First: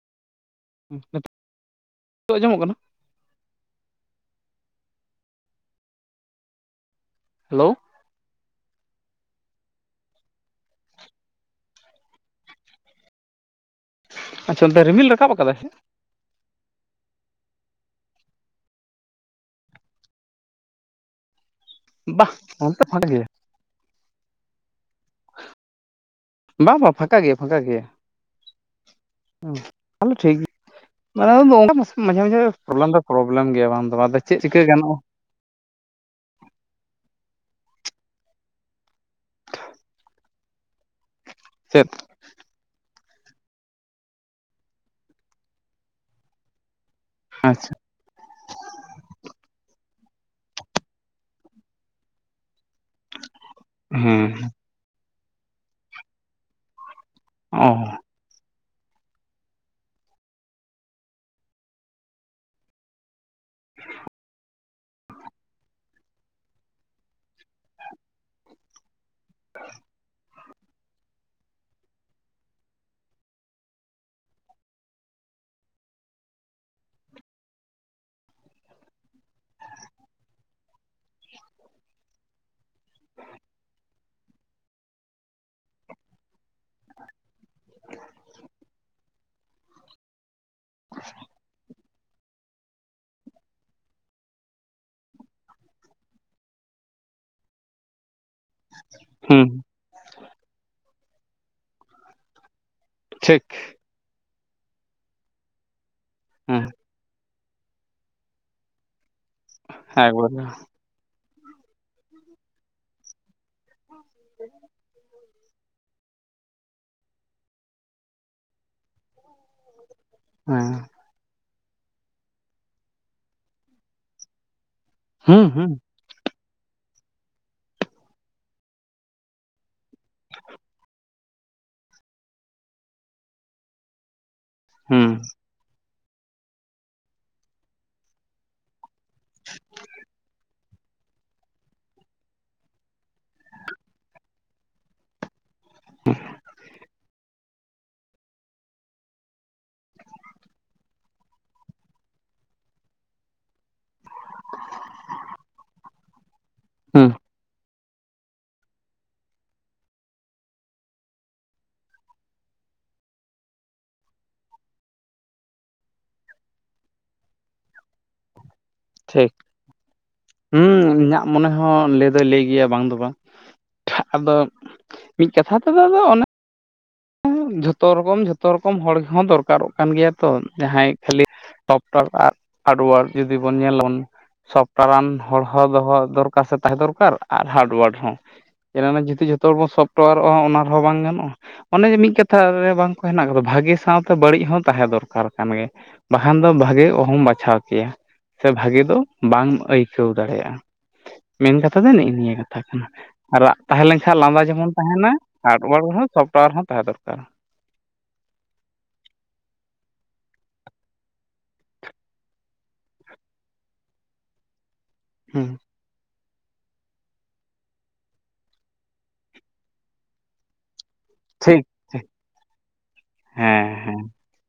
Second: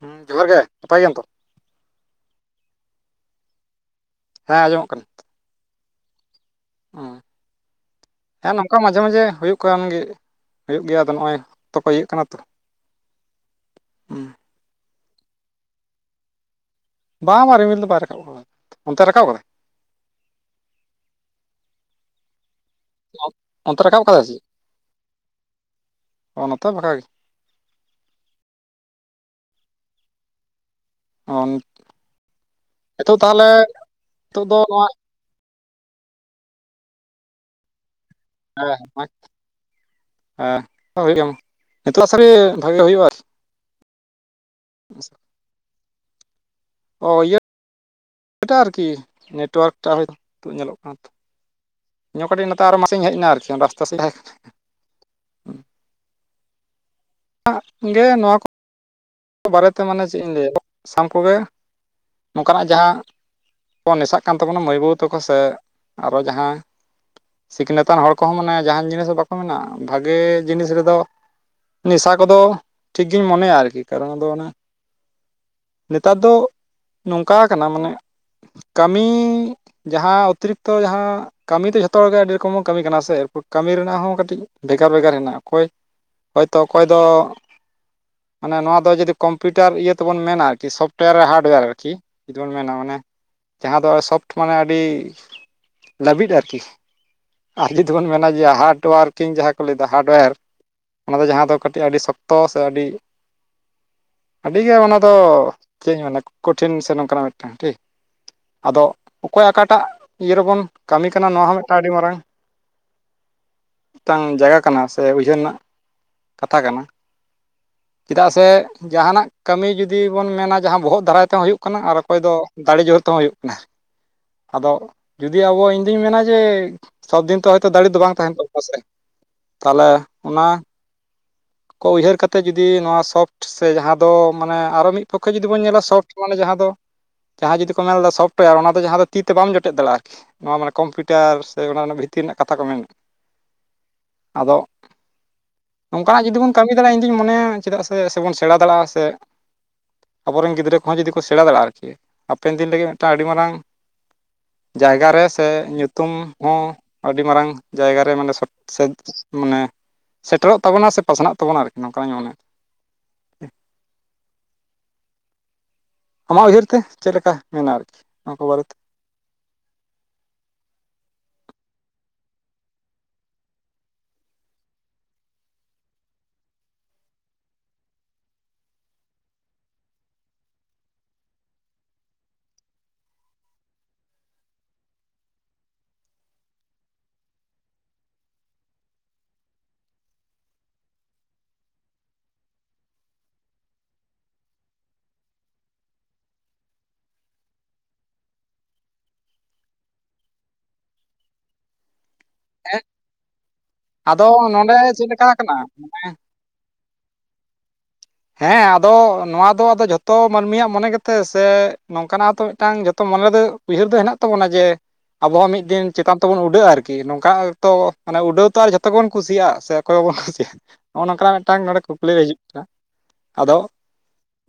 ᱦᱩᱸ ᱡᱚᱦᱟᱨ ᱜᱮ᱾ ᱱᱟᱯᱟᱭ ᱦᱩᱸ ᱜᱮᱭᱟᱢ ᱛᱚ? ᱱᱤᱛᱚᱜ ᱟᱸᱡᱚᱢᱚᱜ ᱠᱟᱱᱟ? ᱦᱮᱸ ᱟᱸᱡᱚᱢᱚᱜ ᱠᱟᱱᱟ᱾ ᱦᱮᱸ ᱦᱮᱞᱳ᱾ ᱦᱮᱸ ᱱᱚᱝᱠᱟ ᱢᱟᱡᱷᱮ ᱢᱟᱡᱷᱮ ᱦᱩᱭᱩᱜ ᱠᱟᱱ ᱜᱮ ᱦᱩᱭᱩᱜ ᱜᱮᱭᱟ ᱟᱫᱚ ᱱᱚᱜᱼᱚᱭ ᱛᱚᱠᱚ ᱤᱭᱟᱹᱭ ᱠᱟᱱᱟ ᱛᱚ ᱦᱩᱸ᱾ ᱟᱪᱪᱷᱟ ᱚᱱᱛᱮ ᱨᱤᱢᱤᱞ ᱨᱟᱠᱟᱵ ᱠᱟᱫᱟ ᱥᱮ? ᱵᱟ ᱵᱟ ᱨᱤᱢᱤᱞ ᱫᱚ ᱵᱟᱭ ᱨᱟᱠᱟᱵ ᱠᱟᱫᱟ, ᱚᱱᱛᱮ ᱨᱟᱠᱟᱵ ᱠᱟᱫᱟᱭ? ᱵᱟᱦ ᱱᱚᱛᱮ [unintelligible] ᱚᱱᱛᱮ ᱨᱟᱠᱟᱵ ᱠᱟᱫᱟ ᱥᱮᱪᱮᱫ? ᱱᱚᱛᱮ ᱵᱟᱝ ᱵᱟᱝ ᱜᱮ ᱯᱷᱟᱸᱠᱟ ᱜᱮᱭᱟ ᱯᱷᱟᱸᱠᱟ ᱜᱮᱭᱟ ᱛᱟᱦᱚᱞᱮ ᱴᱷᱤᱠ ᱚ ᱜᱮᱭᱟ᱾ ᱱᱚᱣᱟ ᱫᱚ ᱢᱟᱥᱮ ᱢᱟᱡᱷᱮ ᱢᱟᱡᱷᱮ ᱯᱨᱚᱵᱞᱮᱢ ᱫᱚᱭ ᱱᱤᱛᱚᱜ ᱯᱨᱚᱵᱞᱮᱢ ᱛᱟᱦᱚᱞᱮ ᱜᱮᱭᱟ ᱵᱟᱝ ᱫᱚ ᱵᱟᱝ ᱟᱫᱚ ᱪᱮᱫ ᱱᱤᱛᱚᱜ ᱫᱚ ᱪᱤᱠᱟᱹ ᱱᱚᱣᱟ ᱜᱟᱱᱚᱜᱼᱟ? [unintelligible] ᱪᱮᱫ ᱱᱤᱛᱚᱜ ᱥᱟᱹᱨᱤ ᱵᱷᱟᱜᱮ ᱦᱩᱭᱩᱜᱼᱟ ᱟᱨ [inaudible] ᱚ ᱤᱭᱟᱹ ᱟᱪᱪᱷᱟ ᱟᱨᱠᱤ ᱱᱮᱴᱣᱟᱨᱠ ᱴᱟᱜ ᱧᱤᱛᱩᱜ ᱧᱮᱞᱚᱜ ᱠᱟᱱᱟ ᱛᱚ ᱤᱧ ᱦᱚᱸ ᱠᱟᱹᱴᱤᱡ ᱱᱚᱛᱮ ᱟᱨ ᱦᱚᱸ ᱢᱟᱴᱷ ᱥᱮᱡ ᱤᱧ ᱦᱮᱡ ᱮᱱᱟ ᱟᱨᱠᱤ ᱨᱟᱥᱛᱟ ᱥᱮᱡ ᱛᱟᱦᱮᱸ ᱦᱮᱸ ᱠᱟᱱᱟ᱾ ᱚ [unintelligible] ᱜᱮ ᱱᱚᱣᱟ ᱠᱚ ᱱᱚᱣᱟ ᱵᱟᱦᱨᱮ ᱛᱮ ᱢᱟᱱᱮ ᱪᱮᱫ ᱤᱧ ᱞᱟᱹᱭᱟ ᱥᱟᱱᱟᱢ ᱠᱚᱜᱮ ᱱᱚᱝᱠᱟᱱᱟᱜ ᱡᱟᱦᱟᱸ ᱠᱚ ᱱᱮᱥᱟᱜ ᱠᱟᱱ ᱛᱟᱵᱚᱱᱟ ᱢᱟᱹᱭ ᱵᱟᱹᱵᱩ ᱛᱟᱠᱚ ᱥᱮ ᱟᱨᱚ ᱡᱟᱦᱟᱸ ᱥᱤᱠᱷᱱᱟᱹᱛᱟᱱ ᱦᱚᱲ ᱠᱚᱦᱚᱸ ᱢᱟᱱᱮ ᱡᱟᱦᱟᱸᱱ ᱡᱤᱱᱤᱥ ᱵᱟᱠᱚ ᱢᱮᱱᱟ ᱵᱷᱟᱜᱮ ᱡᱤᱱᱤᱥ ᱨᱮᱫᱚ ᱱᱮᱥᱟ ᱠᱚᱫᱚ ᱴᱷᱤᱠ ᱜᱤᱧ ᱢᱚᱱᱮᱭᱟ ᱟᱨᱠᱤ ᱠᱟᱨᱚᱱ ᱫᱚ ᱚᱱᱟ ᱱᱮᱛᱟᱨ ᱫᱚ ᱱᱚᱝᱠᱟ ᱠᱟᱱᱟ ᱢᱟᱱᱮ ᱠᱟᱹᱢᱤ ᱡᱟᱦᱟᱸ ᱚᱛᱤᱨᱤᱠᱛᱚ ᱡᱟᱦᱟᱸ ᱠᱟᱹᱢᱤ ᱫᱚ ᱡᱷᱚᱛᱚ ᱦᱚᱲ ᱜᱮ ᱟᱹᱰᱤ ᱨᱚᱠᱚᱢ ᱵᱚ ᱠᱟᱹᱢᱤ ᱠᱟᱱᱟ ᱥᱮ ᱮᱨᱯᱚᱨ ᱠᱟᱹᱢᱤ ᱨᱮᱱᱟᱜ ᱦᱚᱸ ᱠᱟᱹᱴᱤᱡ ᱵᱷᱮᱜᱟᱨ ᱵᱷᱮᱜᱟᱨ ᱦᱮᱸᱱᱟᱜᱼᱟ ᱚᱠᱚᱭ ᱦᱚᱭ ᱛᱚ ᱚᱠᱚᱭ ᱫᱚ ᱢᱟᱱᱮ ᱱᱚᱣᱟ ᱫᱚ ᱡᱩᱫᱤ ᱠᱚᱢᱯᱤᱭᱩᱴᱟᱨ ᱤᱭᱟᱹ ᱛᱮᱵᱚᱱ ᱢᱮᱱᱟ ᱟᱨᱠᱤ ᱥᱚᱯᱴᱚᱭᱟᱨ ᱦᱟᱨᱰᱚᱭᱟᱨ ᱟᱨᱠᱤ᱾ ᱡᱩᱫᱤ ᱵᱚᱱ ᱢᱮᱱᱟ ᱚᱱᱮ ᱡᱟᱦᱟᱸ ᱫᱚ ᱥᱚᱯᱷᱴ ᱢᱟᱱᱮ ᱟᱹᱰᱤ ᱞᱟᱹᱵᱤᱫ ᱟᱨᱠᱤ, ᱟᱨ ᱡᱩᱫᱤ ᱵᱚᱱ ᱢᱮᱱᱟ ᱡᱮ ᱦᱟᱨᱰ ᱚᱣᱟᱨᱠᱤᱝ ᱦᱩᱸ ᱡᱟᱦᱟᱸ ᱠᱚ ᱞᱟᱹᱭ ᱦᱟᱨᱰᱚᱭᱮᱨ ᱚᱱᱟ ᱫᱚ ᱡᱟᱦᱟᱸ ᱫᱚ ᱠᱟᱹᱴᱤᱡ ᱟᱹᱰᱤ ᱥᱚᱠᱛᱚ ᱥᱮ ᱟᱹᱰᱤ ᱴᱷᱤᱠ᱾ ᱟᱹᱰᱤᱜᱮ ᱚᱱᱟ ᱫᱚ ᱪᱮᱫ ᱤᱧ ᱢᱮᱱᱟ ᱦᱮᱸ ᱠᱚᱴᱷᱤᱱ ᱥᱮ ᱱᱚᱝᱠᱟᱱᱟᱜ ᱢᱤᱫᱴᱟᱱ ᱴᱷᱤᱠ᱾ ᱟᱫᱚ ᱚᱠᱚᱭ ᱚᱠᱟᱴᱟᱜ ᱤᱭᱟᱹ ᱮᱠᱵᱟᱨᱮ ᱨᱮᱵᱚᱱ ᱠᱟᱹᱢᱤ ᱠᱟᱱᱟ ᱱᱚᱣᱟ ᱦᱚᱸ ᱢᱤᱫᱴᱟᱱ ᱟᱹᱰᱤ ᱢᱟᱨᱟᱝ ᱢᱤᱫᱴᱟᱝ ᱡᱟᱭᱜᱟ ᱠᱟᱱᱟ ᱥᱮ ᱩᱭᱦᱟᱹᱨ ᱨᱮᱱᱟᱜ ᱠᱟᱛᱷᱟ ᱠᱟᱱᱟ᱾ ᱪᱮᱫᱟᱜ ᱥᱮ ᱡᱟᱦᱟᱸᱱᱟᱜ ᱠᱟᱹᱢᱤ ᱡᱩᱫᱤ ᱵᱚᱱ ᱢᱮᱱᱟ ᱦᱮᱸ ᱡᱟᱦᱟᱸ ᱵᱚᱦᱚᱜ ᱫᱟᱨᱟᱭ ᱛᱮᱦᱚᱸ ᱦᱩᱭᱩᱜ ᱠᱟᱱᱟ ᱟᱨ ᱚᱠᱚᱭ ᱫᱚ ᱫᱟᱲᱮ ᱡᱳᱨ ᱛᱮᱦᱚᱸ ᱦᱩᱭᱩᱜ ᱠᱟᱱᱟ, ᱟᱫᱚ ᱡᱩᱫᱤ ᱦᱩᱸ ᱟᱵᱚ ᱦᱩᱸ ᱤᱧ ᱫᱩᱧ ᱢᱮᱱᱟ ᱡᱮ ᱥᱚᱵᱫᱤᱱ ᱛᱚ ᱦᱚᱭᱛᱚ ᱫᱟᱲᱮ ᱫᱚ ᱵᱟᱝ ᱛᱟᱦᱮᱱ ᱛᱟᱵᱚᱱᱟ ᱥᱮ? ᱛᱟᱦᱚᱞᱮ ᱚᱱᱟ ᱠᱚ ᱩᱭᱦᱟᱹᱨ ᱠᱟᱛᱮ ᱡᱩᱫᱤ ᱱᱚᱣᱟ ᱥᱚᱯᱷᱴ ᱥᱮ ᱡᱟᱦᱟᱸ ᱫᱚ ᱢᱟᱱᱮ ᱟᱨᱚ ᱢᱤᱫ ᱦᱩᱸ ᱯᱚᱠᱠᱷᱮ ᱡᱩ ᱫᱤ ᱵᱚᱱ ᱧᱮᱞᱟ ᱥᱚᱴ ᱢᱟᱱᱮ ᱡᱟᱦᱟᱸ ᱫᱚ ᱡᱟᱦᱟᱸ ᱡᱩᱫᱤ ᱠᱚ ᱢᱮᱱ ᱮᱫᱟ ᱥᱚᱯᱷᱴᱟᱨ ᱚᱱᱟ ᱫᱚ ᱡᱟᱦᱟ ᱫᱚ ᱛᱤ ᱛᱮ ᱵᱟᱢ ᱡᱚᱴᱮᱫ ᱫᱟᱲᱮᱭᱟᱜᱼᱟ ᱟᱨᱠᱤ ᱱᱚᱣᱟ ᱢᱟᱱᱮ ᱠᱚᱢᱯᱤᱭᱩᱴᱟᱨ ᱥᱮ ᱚᱱᱟ ᱵᱷᱤᱛᱤᱨ ᱨᱮᱱᱟᱜ ᱠᱟᱛᱷᱟ ᱠᱚ ᱢᱮᱱᱮᱜ ᱟᱫᱚ ᱠᱟᱱᱟᱜ ᱡᱩᱫᱤ ᱵᱚᱱ ᱠᱟᱹᱢᱤ ᱫᱟᱲᱮᱭᱟᱜᱼᱟ ᱤᱧᱫᱩᱧ ᱢᱚᱱᱮᱭᱟ ᱪᱮᱫᱟᱜ ᱥᱮᱵᱚᱱ ᱥᱮᱬᱟ ᱫᱟᱲᱮᱭᱟᱜᱼᱟ ᱥᱮ ᱟᱵᱚᱨᱮᱱ ᱜᱤᱫᱽᱨᱟᱹ ᱠᱚᱦᱚᱸ ᱡᱩᱫᱤ ᱥᱮᱬᱟ ᱫᱟᱲᱮᱭᱟᱜᱼᱟ ᱟᱨᱠᱤ, ᱦᱟᱯᱮᱱ ᱫᱤᱱ ᱞᱟᱹᱜᱤᱫ ᱢᱤᱫᱴᱟᱝ ᱟᱹᱰᱤ ᱢᱟᱨᱟᱝ ᱡᱟᱭᱜᱟ ᱨᱮ ᱥᱮ ᱧᱩᱛᱩᱢ ᱦᱚᱸ ᱦᱩᱸ ᱟᱹᱰᱤ ᱢᱟᱨᱟᱝ ᱡᱟᱭᱜᱟ ᱨᱮ ᱢᱟᱱᱮ [unintelligible] ᱢᱟᱱᱮ ᱥᱮᱴᱮᱨᱚᱜ ᱛᱟᱵᱚᱱᱟ ᱥᱮ ᱯᱟᱥᱱᱟᱜ ᱛᱟᱵᱚᱱᱟ ᱟᱨᱠᱤ ᱱᱚᱝᱠᱟᱧ ᱢᱚᱱᱮ ᱟᱢᱟᱜ ᱩᱭᱦᱟᱹᱨ ᱛᱮ ᱪᱮᱫ ᱞᱮᱠᱟ ᱢᱮᱱᱟ ᱟᱨᱠᱤ ᱱᱚᱣᱟ ᱠᱚ ᱵᱟᱨᱮ ᱛᱮ? ᱴᱷᱤᱠ ᱦᱩᱸ ᱤᱧᱟᱹᱜ ᱢᱚᱱᱮ ᱦᱚᱸ ᱞᱟᱹᱭ ᱫᱚᱭ ᱞᱟᱹᱭ ᱜᱮᱭᱟ ᱵᱟᱝ ᱫᱚ ᱵᱟᱝ᱾ ᱟᱫᱚ, ᱢᱤᱫ ᱠᱟᱛᱷᱟ ᱛᱮᱫᱚ, ᱟᱫᱚ ᱚᱱᱮ ᱡᱷᱚᱛᱚ ᱨᱚᱠᱚᱢ, ᱡᱷᱚᱛᱚ ᱨᱚᱠᱚᱢ ᱦᱚᱲ ᱦᱚᱸ, ᱫᱚᱨᱠᱟᱨᱚᱜ ᱠᱟᱱ, ᱜᱮᱭᱟ ᱛᱚ ᱾ ᱡᱟᱦᱟᱸᱭ ᱠᱷᱟᱹᱞᱤ ᱥᱚᱯᱴᱟᱨ ᱟᱨ ᱦᱟᱨᱰᱳᱟᱨ ᱡᱩᱫᱤ ᱵᱚᱱ, ᱧᱮᱞᱟᱱ ᱥᱚᱯᱴᱟᱨᱟᱱ ᱦᱚᱲ ᱦᱚᱸ, ᱫᱚᱦᱚ ᱫᱚᱨᱠᱟᱨ, ᱥᱮ, ᱛᱟᱦᱮᱸ ᱫᱚᱨᱠᱟᱨ, ᱟᱨ ᱦᱟᱨᱰᱣᱟᱨ ᱦᱚᱸ, ᱮᱨᱟ ᱢᱮ ᱡᱮᱛᱤ, ᱡᱚᱛᱚ ᱦᱚᱲ ᱵᱚᱱ, ᱥᱚᱯᱴᱚᱭᱟᱨᱚᱜᱼᱟ ᱚᱱᱟ ᱨᱮᱦᱚᱸ, ᱵᱟᱝ ᱜᱟᱱᱚᱜᱼᱟ ᱾ ᱚᱱᱮ, ᱡᱮ ᱢᱤᱫ ᱠᱟᱛᱷᱟ ᱨᱮ, ᱵᱟᱝ ᱠᱚ ᱦᱮᱱᱟᱜ ᱟᱠᱟᱫᱟ, ᱵᱷᱟᱹᱜᱤ ᱥᱟᱶᱛᱮ ᱵᱟᱹᱲᱤᱡ ᱦᱚᱸ, ᱛᱟᱦᱮᱸ ᱫᱚᱨᱠᱟᱨ ᱠᱟᱱ ᱜᱮ, ᱵᱟᱠᱷᱟᱱ ᱫᱚ, ᱵᱷᱟᱜᱮ ᱚᱦᱚᱢ, ᱵᱟᱪᱷᱟᱣ ᱠᱮᱭᱟ ᱾ ᱥᱮ, ᱵᱷᱟᱜᱤ ᱫᱚ ᱵᱟᱢ ᱟᱹᱭᱠᱟᱹᱣ ᱫᱟᱲᱮᱭᱟᱜᱼᱟ ᱾ ᱢᱮᱱ ᱠᱟᱛᱷᱟ ᱫᱚ, ᱱᱮᱜᱼ ᱱᱤᱭᱟᱹ ᱜᱮ ᱾ ᱦᱮᱸ ᱛᱷᱟᱠᱱᱟ, [inaudible] ᱟᱨ ᱨᱟᱜ ᱛᱟᱦᱮᱸ ᱞᱮᱱᱠᱷᱟᱱ, ᱞᱟᱸᱫᱟ ᱟᱫᱚ ᱡᱮᱢᱚᱱ ᱱᱚᱰᱮ ᱪᱮᱫ ᱛᱟᱦᱮᱱᱟ, ᱞᱮᱠᱟ ᱠᱟᱱᱟ ᱦᱟᱨᱰᱣᱟᱨ ᱦᱚᱸ, ᱥᱚᱯᱴᱣᱟᱨ ᱦᱚᱸ, ᱛᱟᱦᱮᱸ ᱫᱚᱨᱠᱟᱨ ᱦᱮᱸ, ᱟᱫᱚ, ᱱᱚᱣᱟ ᱫᱚ ᱟᱫᱚ, ᱡᱷᱚᱛᱚ ᱢᱟᱹᱱᱢᱤᱭᱟᱜ ᱢᱚᱱᱮ ᱜᱮ, ᱛᱮ ᱥᱮ, ᱱᱚᱝᱠᱟᱱᱟᱜ ᱛᱚ, ᱢᱤᱫᱴᱟᱝ ᱡᱚᱛᱚ, ᱢᱚᱱᱮ ᱫᱚ ᱩᱭᱦᱟᱹᱨ ᱫᱚ, ᱦᱮᱱᱟᱜ ᱛᱟᱵᱚᱱᱟ, ᱡᱮ, ᱟᱵᱚ ᱦᱮᱸ ᱫᱚ, ᱢᱤᱫ ᱫᱤᱱ ᱪᱮᱛᱟᱱ ᱛᱮᱵᱚᱱ ᱩᱰᱟᱹᱜᱼᱟ ᱟᱨᱠᱤ, ᱱᱚᱝᱠᱟ ᱛᱚ, ᱢᱟᱱᱮ ᱩᱰᱟᱹᱣ ᱛᱚ, ᱟᱨ ᱡᱚᱛᱚ ᱜᱮᱵᱚᱱ, ᱠᱩᱥᱤᱭᱟᱜᱼᱟ ᱥᱮ, ᱚᱠᱚᱭ ᱵᱟᱵᱚᱱ ᱦᱚᱸᱻᱦᱦᱦ ᱠᱩᱥᱤᱭᱟᱜᱼᱟ ᱾ ᱱᱚᱜᱼᱚ, ᱱᱚᱝᱠᱟᱱᱟᱜ ᱴᱷᱤᱠ ᱢᱤᱫᱴᱟᱝ ᱱᱚᱰᱮ, ᱠᱩᱠᱞᱤ ᱨᱮ, ᱦᱤᱡᱩᱜ ᱠᱟᱱᱟ, ᱟᱫᱚ, ᱦᱮᱸ ᱦᱮᱸ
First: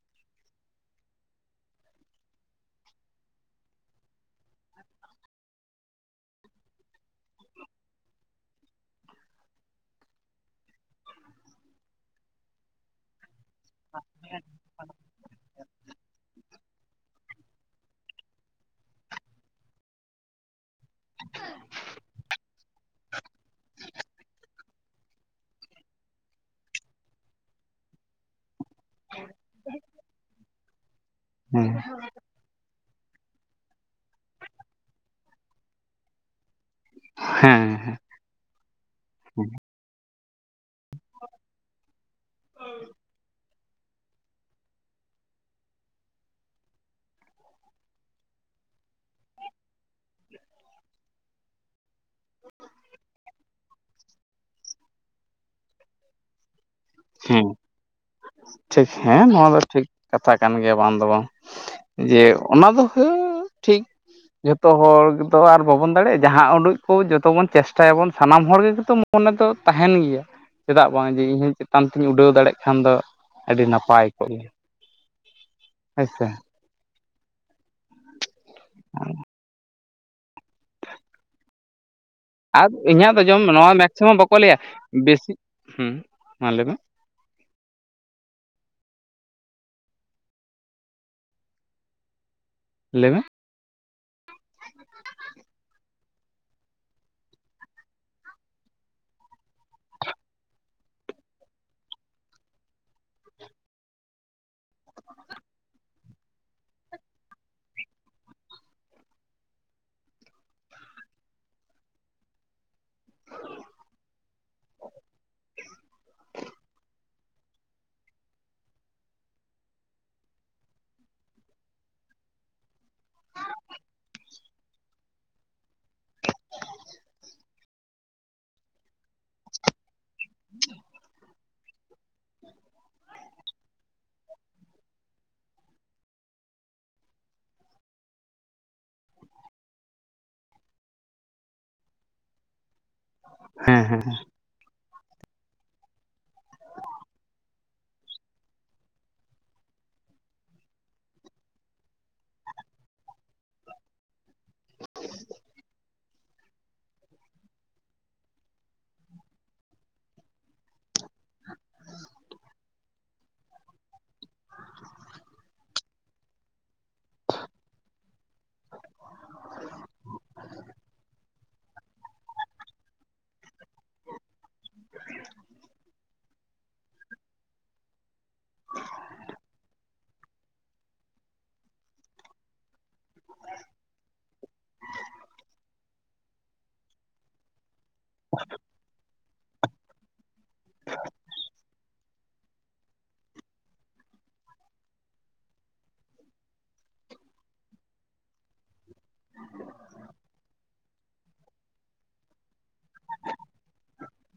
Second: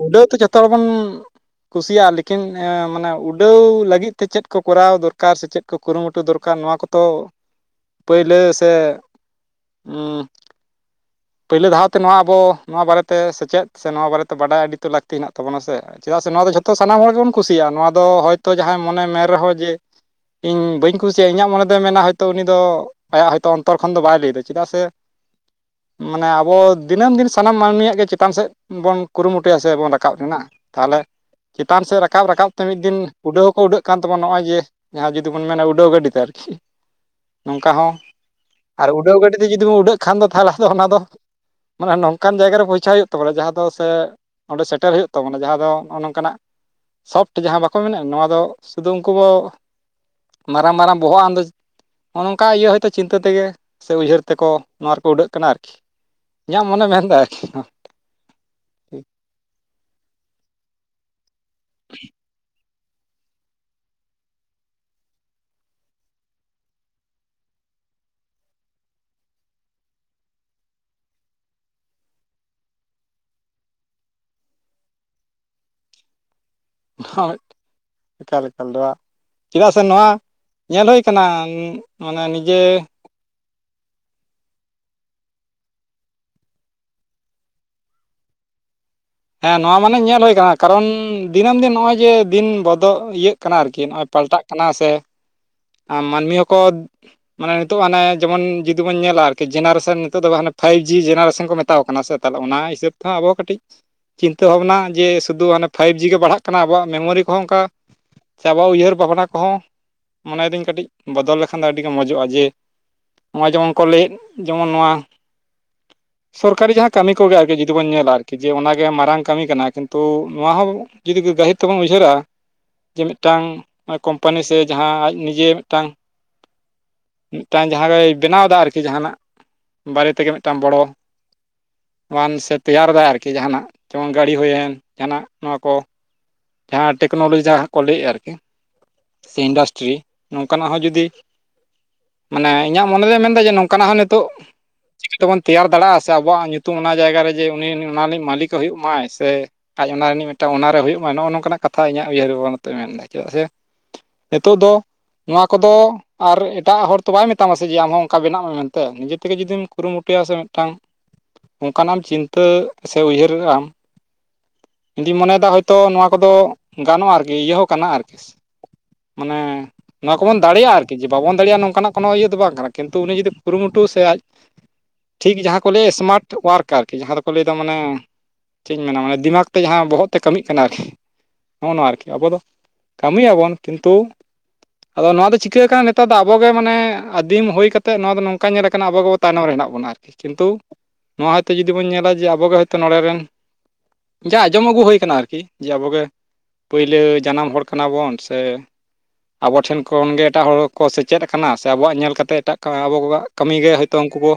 ᱩᱰᱟᱹᱣ ᱫᱚ, ᱡᱚᱛᱚ ᱦᱚᱲ ᱵᱚᱱ ᱠᱩᱥᱤᱭᱟᱜᱼᱟ ᱾ ᱞᱮᱠᱤᱱ ᱮᱸᱼᱢᱟᱱᱮ, ᱩᱰᱟᱹᱣ ᱞᱟᱹᱜᱤᱫ ᱛᱮ, ᱪᱮᱫ ᱠᱚ, ᱠᱚᱨᱟᱣ ᱫᱚᱨᱠᱟᱨ ᱥᱮ, ᱪᱮᱫ ᱠᱚ, ᱠᱩᱨᱩᱢᱩᱴᱩ ᱫᱚᱨᱠᱟᱨ, ᱱᱚᱣᱟ ᱠᱚᱫᱚ, ᱯᱟᱹᱭᱞᱟᱹ ᱥᱮ, ᱩᱸᱼ ᱯᱳᱭᱞᱳ ᱫᱷᱟᱣᱛᱮ, ᱱᱚᱣᱟ ᱟᱵᱚ, ᱱᱚᱣᱟ ᱵᱟᱨᱮ ᱛᱮ, ᱥᱮᱪᱮᱫ ᱥᱮ, ᱱᱚᱣᱟ ᱵᱟᱨᱮ ᱛᱮ, ᱵᱟᱟᱭ ᱟᱹᱰᱤ ᱛᱚ, ᱞᱟᱹᱠᱛᱤ ᱦᱮᱱᱟᱜ ᱛᱟᱚᱱᱟ, ᱥᱮ ᱪᱮᱫᱟᱜ ᱥᱮ, ᱱᱚᱣᱟ ᱫᱚ, ᱡᱷᱚᱛᱚ ᱛᱚ, ᱥᱟᱱᱟᱢ ᱦᱚᱲ ᱜᱮ ᱵᱚᱱ, ᱠᱩᱥᱤᱭᱟᱜᱼᱟ ᱾ ᱱᱚᱣᱟ ᱫᱚ, ᱦᱚᱭ ᱛᱚ, ᱡᱟᱦᱟᱸᱭ ᱢᱚᱱᱮ, ᱢᱮᱱ ᱨᱮᱦᱚᱸ, ᱡᱮ, ᱤᱧ ᱵᱟᱹᱧ ᱠᱩᱥᱤᱭᱟᱜᱼᱟ, ᱤᱧᱟᱹᱜ ᱢᱚᱱᱮ ᱫᱚᱭ, ᱢᱮᱱᱟ, ᱩᱱᱤ ᱫᱚ, ᱟᱭᱟᱜ ᱦᱚᱭ ᱛᱳ, ᱚᱱᱛᱚᱨ ᱠᱷᱚᱱ ᱫᱚ, ᱵᱟᱭ ᱞᱟᱹᱭ ᱮᱫᱟ, ᱪᱮᱫᱟᱜ ᱥᱮ ᱢᱟᱱᱮ ᱟᱵᱚ, ᱫᱤᱱᱟᱹᱢ ᱫᱤᱱ ᱥᱟᱱᱟᱢ, ᱢᱟᱹᱱᱢᱤᱭᱟᱜ ᱜᱮ, ᱪᱮᱛᱟᱱ ᱥᱮᱫ ᱵᱚᱱ, ᱠᱩᱨᱩᱢᱩᱴᱩᱭᱟ ᱥᱮ ᱵᱚᱱ, ᱨᱟᱠᱟᱵ ᱨᱮᱱᱟᱜ, ᱛᱟᱦᱚᱞᱮ, ᱦᱮᱸ ᱪᱮᱛᱟᱱ ᱥᱮᱫ, ᱨᱟᱠᱟᱵ ᱨᱟᱠᱟᱵ, ᱨᱟᱠᱟᱵ ᱛᱮ, ᱢᱤᱫ ᱫᱤᱱ, ᱩᱰᱟᱹᱣ ᱦᱚᱸᱠᱚ, ᱩᱰᱟ. ᱜ ᱠᱟᱱ ᱛᱟᱵᱚᱱᱟ, ᱱᱚᱜᱼᱚᱭ ᱡᱮ, ᱡᱟᱦᱟᱸ ᱡᱩᱫᱤ ᱵᱚᱱ ᱢᱮᱱᱟ, ᱩᱰᱟ. ᱣ ᱜᱟ. ᱵᱤ ᱛᱮ ᱟᱨᱠᱤ, ᱦᱩᱸ [unintelligible] ᱱᱚᱝᱠᱟ ᱦᱚᱸ ᱟᱨ, ᱩᱰᱟᱹᱣ ᱜᱟᱹᱰᱤ ᱛᱮ, ᱡᱩᱫᱤ ᱵᱚᱱ ᱩᱰᱟᱹᱜ ᱠᱷᱟᱱ ᱫᱚ, ᱛᱟᱦᱚᱞᱮ ᱚᱱᱟ ᱫᱚ, ᱢᱟᱱᱮ, ᱱᱚᱝᱠᱟᱱ ᱡᱟᱭᱜᱟ ᱨᱮᱵᱚ ᱤᱪᱪᱷᱟ, ᱦᱩᱭᱩᱜ ᱛᱟᱵᱚᱱᱟ, ᱡᱟᱦᱟᱸ ᱫᱚ, ᱥᱮ ᱚᱸᱰᱮ, ᱥᱮᱴᱮᱨ ᱦᱩᱭᱩᱜ ᱛᱟᱵᱚᱱᱟ, ᱡᱟᱦᱟᱸ ᱫᱚ, ᱱᱚᱜᱼᱚ ᱱᱚᱝᱠᱟᱱᱟᱜ ᱥᱟᱯᱴ ᱡᱟᱦᱟᱸ ᱵᱟᱠᱚ ᱢᱮᱱᱟ, ᱱᱚᱣᱟ ᱫᱚ ᱥᱩᱫᱩᱢ ᱠᱚᱵᱚ, ᱢᱟᱨᱟᱝ ᱢᱟᱨᱟᱝ ᱵᱚᱦᱚᱜ, ᱟᱸᱫᱚ ᱱᱚᱜᱼᱚ ᱱᱚᱝᱠᱟ, ᱤᱭᱟᱹ ᱦᱚᱭ ᱛᱳ ᱪᱤᱱᱛᱟᱹ ᱛᱮᱜᱮ, ᱥᱮ ᱩᱭᱦᱟᱹᱨ ᱛᱮᱠᱚ, ᱱᱚᱣᱟ ᱨᱮᱠᱚ, ᱩᱰᱟᱹᱜ ᱠᱟᱱᱟ ᱟᱨᱠᱤ, ᱤᱧᱟᱹᱜ ᱢᱚᱱᱮ, ᱢᱮᱱᱮᱫᱟ ᱠᱤ ᱦᱮᱸ ᱴᱷᱤᱠ, ᱦᱮᱸ ᱱᱚᱣᱟ ᱫᱚ, ᱴᱷᱤᱠ ᱠᱟᱛᱷᱟ, ᱠᱟᱱ ᱜᱮᱭᱟ, ᱵᱟᱝ ᱫᱚ ᱵᱟᱝ, ᱦᱩᱼᱩ-ᱡ ᱡᱮ, ᱚᱱᱟ ᱫᱚ ᱦᱟ. ᱻᱟᱟᱟᱟᱟᱻ ᱴᱷᱤᱠ ᱡᱷᱚᱛᱚ ᱦᱚᱲ ᱫᱚ ᱟᱨ ᱵᱟᱵᱚᱱ ᱡᱚᱛᱚ ᱡᱚᱛᱚ ᱦᱚᱲ ᱫᱚ, ᱟᱨ ᱵᱟᱵᱚᱱ ᱫᱟᱲᱮᱭᱟᱜᱼᱟ ᱾ ᱡᱟᱦᱟᱸ ᱩᱰᱩᱠ ᱠᱚ, ᱡᱚᱛᱚ ᱵᱚᱱ ᱪᱮᱥᱴᱟᱭᱟ ᱵᱚᱱ, ᱥᱟᱱᱟᱢ ᱦᱚᱲ ᱜᱮᱛᱚ ᱢᱚᱱᱮ ᱫᱚ, ᱛᱟᱦᱮᱱ ᱜᱮᱭᱟ, ᱪᱮᱫᱟᱜ ᱵᱟᱝ, ᱡᱮ, ᱤᱧ ᱦᱚᱸ ᱪᱮᱛᱟᱱ ᱛᱤᱧ, ᱩᱰᱟᱹᱣ ᱫᱟᱲᱮᱭᱟᱜ ᱠᱷᱟᱱ ᱫᱚ, ᱟᱹᱰᱤ ᱱᱟᱯᱟᱭ ᱠᱚᱜ, ᱜᱮᱭᱟ, ᱦᱮᱭ ᱥᱮ ᱫᱷ-ᱴ, ᱮᱠᱟᱞ ᱮᱠᱟᱞ ᱫᱚ, [unintelligible] ᱪᱮᱫᱟᱜ ᱥᱮ ᱱᱚᱣᱟ, ᱧᱮᱞ ᱦᱩᱭ ᱟᱠᱟᱱᱟ, ᱱᱩᱻ ᱢᱟᱱᱮ ᱱᱤᱡᱮ ᱟᱨ ᱤᱧᱟᱹᱜ ᱫᱚ, ᱡᱚᱢ ᱱᱚᱣᱟ ᱢᱮᱠᱥᱤᱢᱟᱢ ᱵᱟᱠᱚ ᱞᱟᱹᱭᱟ, ᱵᱮᱥᱤ, ᱦᱚᱸ ᱢᱟ ᱞᱟᱹᱭᱢᱮ [inaudible] ᱦᱮᱸ, ᱱᱚᱣᱟ ᱢᱟᱱᱮ, ᱧᱮᱞ ᱦᱩᱭ ᱟᱠᱟᱱᱟ, ᱠᱟᱨᱚᱱ ᱫᱤᱱᱟᱹᱢ ᱫᱤᱱ, ᱱᱚᱜᱼᱚᱭ, ᱡᱮ, ᱫᱤᱱ ᱵᱚᱫᱚᱞ ᱞᱟᱹᱭ ᱢᱮ ᱤᱭᱟᱹᱜ ᱠᱟᱱᱟ, ᱟᱨᱠᱤ, ᱱᱚᱜᱼᱚᱭ ᱯᱟᱞᱴᱟᱜ ᱠᱟᱱᱟ ᱥᱮ, ᱢᱟᱹᱱᱢᱤ ᱦᱚᱸᱠᱚ ᱢᱟᱱᱮ, ᱱᱤᱛᱚᱜ ᱦᱟᱱᱮ, ᱡᱮᱢᱚᱱ ᱡᱩᱫᱤ, ᱵᱚᱱ ᱧᱮᱞᱟ, ᱟᱨᱠᱤ ᱡᱮᱱᱟᱨᱮᱥᱚᱱ ᱱᱤᱛᱚᱜ ᱫᱚ, ᱦᱟᱱᱮ ᱯᱷᱟᱭᱤᱵ ᱡᱤ, ᱡᱮᱱᱟᱨᱮᱥᱚᱱ ᱠᱚ, ᱢᱮᱛᱟᱣ ᱟᱠᱚ ᱠᱟᱱᱟ ᱥᱮ, ᱛᱟᱦᱚᱞᱮ, ᱚᱱᱟ ᱦᱤᱥᱟᱹᱵᱽ ᱛᱮᱦᱚᱸ, ᱟᱵᱚ ᱠᱟᱹᱴᱤᱡ, ᱪᱤᱱᱛᱟᱹ ᱵᱷᱟᱵᱱᱟ, ᱡᱮ, ᱥᱩᱫᱷᱩ ᱚᱱᱮ, ᱯᱷᱟᱭᱤᱵ ᱡᱤ ᱜᱮ, ᱵᱟᱲᱦᱟᱜ ᱠᱟᱱᱟ, ᱟᱵᱚᱣᱟᱜ ᱢᱮᱢᱳᱨᱤ ᱠᱚᱦᱚᱸ, ᱚᱱᱠᱟ ᱪᱮ, ᱟᱵᱚᱣᱟᱜ ᱩᱭᱦᱟᱹᱨ ᱵᱷᱟᱵᱽᱱᱟ ᱠᱚᱦᱚᱸ, ᱢᱚᱱᱮ ᱭᱮᱫᱟᱹᱧ ᱠᱟᱹᱴᱤᱡ, ᱵᱚᱫᱚᱞ ᱞᱮᱠᱷᱟᱱ ᱫᱚ, ᱟᱹᱰᱤ ᱜᱮ ᱢᱚᱡᱚᱜᱼᱟ, ᱡᱮ ᱱᱚᱜ ᱡᱮᱢᱚᱱ ᱠᱚ ᱞᱟᱹᱭ ᱮᱫ ᱡᱮᱢᱚᱱ ᱱᱚᱣᱟᱼᱼ ᱥᱚᱨᱠᱟᱨᱤ ᱡᱟᱦᱟᱸ ᱠᱟᱹᱢᱤ ᱠᱚᱜᱮ ᱟᱨᱠᱤ ᱡᱩᱫᱤ ᱵᱚᱱᱮᱞᱟ ᱟᱨᱠᱤ ᱡᱮ [unintelligible] ᱜᱮ ᱢᱟᱨᱟᱝ ᱠᱟᱹᱢᱤ ᱠᱟᱱᱟ ᱠᱤᱱᱛᱩ ᱱᱚᱣᱟ ᱦᱚᱸ ᱡᱩᱫᱤ ᱜᱟᱹᱦᱤᱨ ᱛᱮᱵᱚᱱ ᱩᱭᱦᱟᱹᱨᱟ ᱡᱮ ᱢᱤᱫᱴᱟᱝ ᱠᱳᱢᱯᱟᱱᱤ ᱥᱮ ᱡᱟᱦᱟᱸ ᱟᱡ ᱱᱤᱡᱮ ᱢᱤᱫᱴᱟᱝᱼᱼ ᱢᱤᱫᱴᱟᱝ ᱡᱟᱦᱟᱸ ᱜᱮᱭ ᱵᱮᱱᱟᱣ ᱮᱫᱟ ᱟᱨᱠᱤ ᱡᱟᱦᱟᱱᱟᱜ ᱵᱟᱨᱮ ᱛᱮᱜᱮ ᱢᱤᱫᱴᱟᱝ ᱵᱚᱲᱚ ᱢᱟᱱ ᱥᱮ ᱛᱮᱭᱟᱨ ᱫᱟᱭ ᱟᱨᱠᱤ ᱡᱟᱦᱟᱱᱟᱜ ᱡᱮᱢᱚᱱ ᱜᱟᱹᱲᱤ ᱦᱩᱭᱮᱱ ᱡᱟᱦᱟᱱᱟᱜ ᱱᱚᱣᱟ ᱠᱚ ᱡᱟᱦᱟᱸ ᱴᱮᱠᱱᱳᱞᱳᱡᱤ ᱡᱟᱦᱟᱸ ᱠᱚ ᱞᱟᱹᱭᱮᱫᱼᱟ ᱟᱨᱠᱤ ᱥᱮ ᱤᱱᱰᱟᱥᱴᱨᱤ ᱱᱚᱝᱠᱟᱱᱟᱜ ᱦᱚᱸ ᱡᱩᱫᱤᱼᱼ ᱢᱟᱱᱮ ᱤᱧᱟᱹᱜ ᱢᱚᱱᱮ ᱫᱚᱧ ᱢᱮᱱᱫᱟ ᱡᱮ ᱦᱮᱸ ᱱᱚᱝᱠᱟᱱᱟᱜ ᱦᱚᱸ ᱦᱮᱸ ᱱᱤᱛᱚᱜᱼᱼ ᱪᱤᱠᱟᱹ ᱛᱮᱵᱚᱱ ᱛᱮᱭᱟᱨ ᱫᱟᱲᱮᱭᱟᱜᱼᱟ ᱥᱮ ᱟᱵᱚᱣᱟᱜ ᱧᱩᱛᱩᱢ ᱚᱱᱟ ᱡᱟᱭᱜᱟ ᱨᱮ ᱡᱮ ᱩᱱᱤ ᱚᱱᱟ ᱨᱤᱱᱤᱡ ᱢᱟᱹᱞᱤᱠ ᱦᱩᱭᱩᱜ ᱢᱟᱭ ᱥᱮᱼᱼ ᱟᱡ ᱚᱱᱟ ᱨᱤᱱᱤᱡ ᱢᱤᱫᱴᱟᱱ ᱚᱱᱟ ᱨᱮ ᱦᱩᱭᱩᱜ ᱢᱟ ᱱᱚᱜᱼᱚ ᱱᱚᱝᱠᱟᱱᱟᱜ ᱠᱟᱛᱷᱟ ᱤᱧᱟᱹᱜ ᱩᱭᱦᱟᱹᱨ ᱵᱷᱟᱵᱽᱱᱟ ᱛᱮ ᱢᱮᱱᱫᱟ ᱪᱮᱫᱟᱜ ᱥᱮᱼᱼ ᱱᱤᱛᱳᱜ ᱫᱚ ᱱᱚᱣᱟ ᱠᱚᱫᱚᱼᱼ ᱟᱨ ᱮᱴᱟᱜ ᱦᱚᱲ ᱛᱚ ᱵᱟᱭ ᱢᱮᱛᱟᱢᱟ ᱥᱮ ᱡᱮ ᱟᱢ ᱦᱚᱸ ᱚᱱᱠᱟ ᱵᱮᱱᱟᱜ ᱢᱮ ᱢᱮᱱᱛᱮ ᱱᱤᱡᱮ ᱛᱮᱜᱮ ᱡᱩᱫᱤᱢ ᱠᱩᱨᱩᱢᱩᱴᱩᱭᱟ ᱥᱮ ᱢᱤᱫᱴᱟᱝᱼᱼ ᱚᱱᱠᱟᱱᱟᱜ ᱪᱤᱱᱛᱟᱹ ᱥᱮ ᱩᱭᱦᱟᱹᱨ ᱟᱫᱟᱢ ᱤᱧᱫᱩᱧ ᱢᱚᱱᱮᱭ ᱮᱫᱟ ᱦᱳᱭᱛᱚ ᱱᱚᱣᱟ ᱠᱚᱫᱚ ᱜᱟᱱᱚᱜᱼᱟ ᱟᱨᱠᱤ ᱤᱭᱟᱹ ᱦᱚᱸ ᱠᱟᱱᱟ ᱟᱨᱠᱤ ᱢᱟᱱᱮᱼᱼ ᱱᱚᱣᱟ ᱠᱚᱵᱚᱱ ᱫᱟᱲᱮᱭᱟᱜᱼᱟ ᱟᱨᱠᱤ ᱡᱮ ᱵᱟᱵᱟᱱ ᱫᱟᱲᱮᱭᱟᱜ ᱱᱚᱝᱠᱟᱱᱟᱜ ᱠᱳᱱᱳ ᱤᱭᱟᱹ ᱫᱚ ᱵᱟᱝ ᱠᱟᱱᱟ ᱠᱤᱱᱛᱩ ᱩᱱᱤ ᱡᱩᱫᱤ ᱠᱩᱨᱩᱢᱩᱴᱩ ᱥᱮ ᱟᱡᱼᱼ ᱴᱷᱤᱠ ᱡᱟᱦᱟᱸ ᱠᱚ ᱞᱟᱹᱭ ᱟᱥᱢᱟᱨᱴ ᱣᱟᱨᱠ ᱟᱨᱠᱤ ᱡᱟᱦᱟᱸ ᱫᱚᱠᱚ ᱞᱟᱹᱭ ᱮᱫᱟ ᱢᱟᱱᱮᱼᱼ ᱪᱮᱫ ᱤᱧ ᱢᱮᱱᱟ ᱢᱟᱱᱮ ᱫᱤᱢᱟᱜᱽ ᱛᱮ ᱡᱟᱦᱟᱸ ᱵᱚᱦᱚᱜ ᱛᱮ ᱠᱟᱹᱢᱤᱜ ᱠᱟᱱᱟ ᱟᱨᱠᱤ ᱱᱚᱜᱼᱚᱸᱭ ᱱᱚᱶᱟ ᱟᱨᱠᱤ ᱟᱵᱚ ᱫᱚ ᱠᱟᱹᱢᱤᱭ ᱟᱵᱚᱱ ᱠᱤᱱᱛᱩᱼᱼ ᱟᱫᱚ ᱱᱚᱶᱟ ᱫᱚ ᱪᱤᱠᱟᱹ ᱠᱟᱱᱟ ᱱᱮᱛᱟᱨ ᱫᱚ ᱟᱵᱚ ᱜᱮ ᱢᱟᱱᱮ ᱟᱹᱫᱤᱢ ᱦᱩᱭ ᱠᱟᱛᱮᱫ ᱱᱚᱶᱟ ᱫᱚ ᱱᱚᱝᱠᱟ ᱧᱮᱞ ᱟᱠᱟᱱᱟ ᱟᱵᱚ ᱵᱟᱵᱚᱛᱼᱼ ᱛᱟᱭᱱᱚᱢ ᱨᱮ ᱦᱮᱱᱟᱜ ᱵᱚᱱᱟ ᱟᱨᱠᱤ ᱠᱤᱱᱛᱩ ᱱᱚᱶᱟ ᱦᱳᱭ ᱛᱚ ᱡᱩᱫᱤ ᱵᱚᱱ ᱧᱮᱞᱟ ᱡᱮ ᱟᱵᱚ ᱜᱮ ᱦᱳᱭ ᱛᱚ ᱱᱚᱰᱮ ᱨᱮᱱᱼᱼ ᱡᱟ ᱟᱸᱡᱚᱢ ᱟᱹᱜᱩ ᱦᱩᱭ ᱟᱠᱟᱱᱟ ᱟᱨᱠᱤ ᱡᱮ ᱟᱵᱚ ᱜᱮ ᱯᱟᱹᱭᱞᱟᱹ ᱡᱟᱱᱟᱢ ᱦᱚᱲ ᱠᱟᱱᱟ ᱵᱚᱱ ᱥᱮ ᱟᱵᱚ ᱴᱷᱮᱱ ᱠᱷᱚᱱ ᱜᱮ ᱮᱴᱟᱜ ᱦᱚᱲᱼᱼ ᱠᱚ ᱥᱮᱪᱮᱫ ᱟᱠᱟᱱᱟ ᱥᱮ ᱟᱵᱚᱣᱟᱜ ᱧᱮᱞ ᱠᱟᱛᱮᱫ ᱮᱴᱟᱜ ᱟᱵᱚ ᱠᱚᱣᱟᱜ ᱠᱟᱹᱢᱤ ᱜᱮ ᱦᱳᱭ ᱛᱚ ᱩᱝᱠᱩ ᱵᱚ